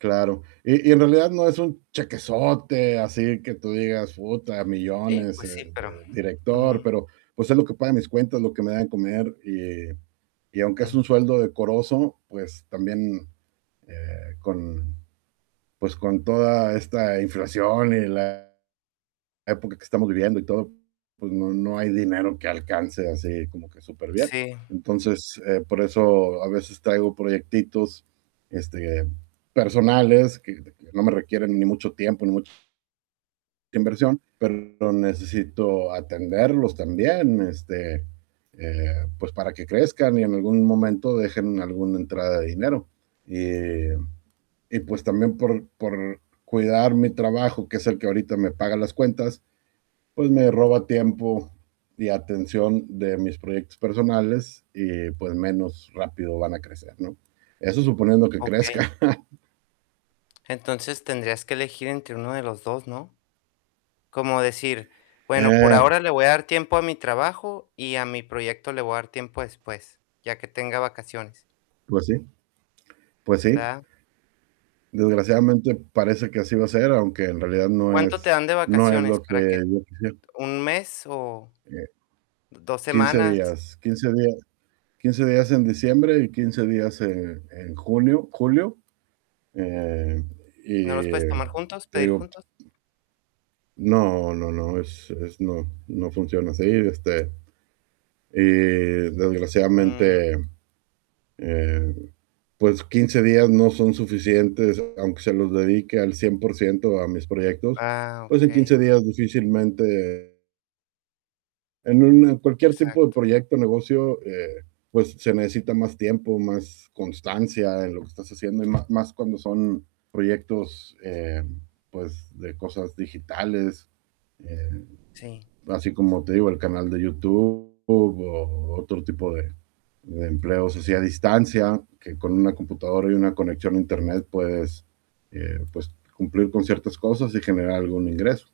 Claro, y y en realidad no es un chequesote así que tú digas: "Uta, Sí, millones, eh, pues sí, pero de director", ujú. pero, pues, es lo que paga mis cuentas, lo que me da de comer, y y aunque es un Mm. sueldo decoroso, pues, también, eh, con, pues, con toda esta inflación y la época que estamos viviendo y todo, pues, no no hay dinero que alcance, así como que superbién, Sí. entonces, eh, por eso a veces traigo proyectitos, este, personales que no me requieren ni mucho tiempo ni mu inversión, pero necesito atenderlos también, este, eh, pues, para que crezcan y en algún momento dejen alguna entrada de dinero, eh, y pues, también por por cuidar mi trabajo, que es el que ahorita me paga las cuentas, pues, me roba tiempo, y atención de mis proyectos personales, y pues, menos rápido van a crecer, ¿no?, eso suponiendo que Okey. crezcan. Entonces tendrías que elegir entre uno de los 2, ¿no?, como decir: "Bueno, por Eh. ahora le voy a dar tiempo a mi trabajo y a mi proyecto le voy a dar tiempo después, ya que tenga vacaciones". Pues sí pues sí. ¿Verdad? Desgraciadamente, parece que así va a ser, aunque en realidad no ¿Cuánto te es dan de no es lo vacaciones que para que yo quisiera. un mes o Eh, 2 15 semanas? días 15 días 15 días en diciembre y 15 días, eh, en junio, julio, eh, ¿No los puedes y tomar juntos, te pedir digo juntos? No no no, es es, no no funciona así, este, y Mm. desgraciadamente, eh, pues, 15 días no son suficientes, aunque se los dedique al 100% a mis proyectos, Ah, pues, en okey. 15 días difícilmente en un en cualquier tipo de Exacto. proyecto o negocio, eh, pues, se necesita más tiempo, más constancia en lo que estás haciendo y ma más cuando son proyectos, eh, pues, de cosas digitales, eh, Sí. así como te digo, el canal de YouTube, o otro tipo de de empleos así a distancia, que con una computadora y una conexión a Internet puedes, eh, pues, cumplir con ciertas cosas y generar algún ingreso,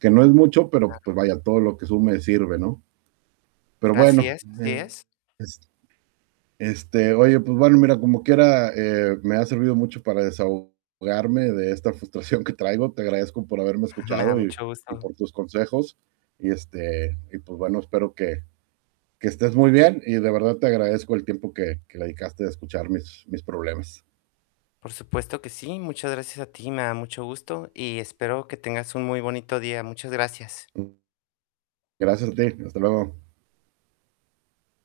que no es mucho, pero, Claro. pues, vaya, todo lo que sume sirve, ¿no?, pero Así bueno es así [unintelligible] es. es este, oye, pues bueno, mira, como quiera, eh, me ha servido mucho para desahogarme de esta frustración que traigo, te agradezco por haberme Me da escuchado, y mucho y gusto. por tus consejos, y este, y pues, bueno, espero que que estés muy bien y de verdad te agradezco el tiempo que que dedicaste a escuchar mis mis problemas. Por supuesto que sí, muchas gracias a ti, me da mucho gusto, y espero que tengas un muy bonito día, muchas gracias. Mm. Gracias a ti, hasta luego.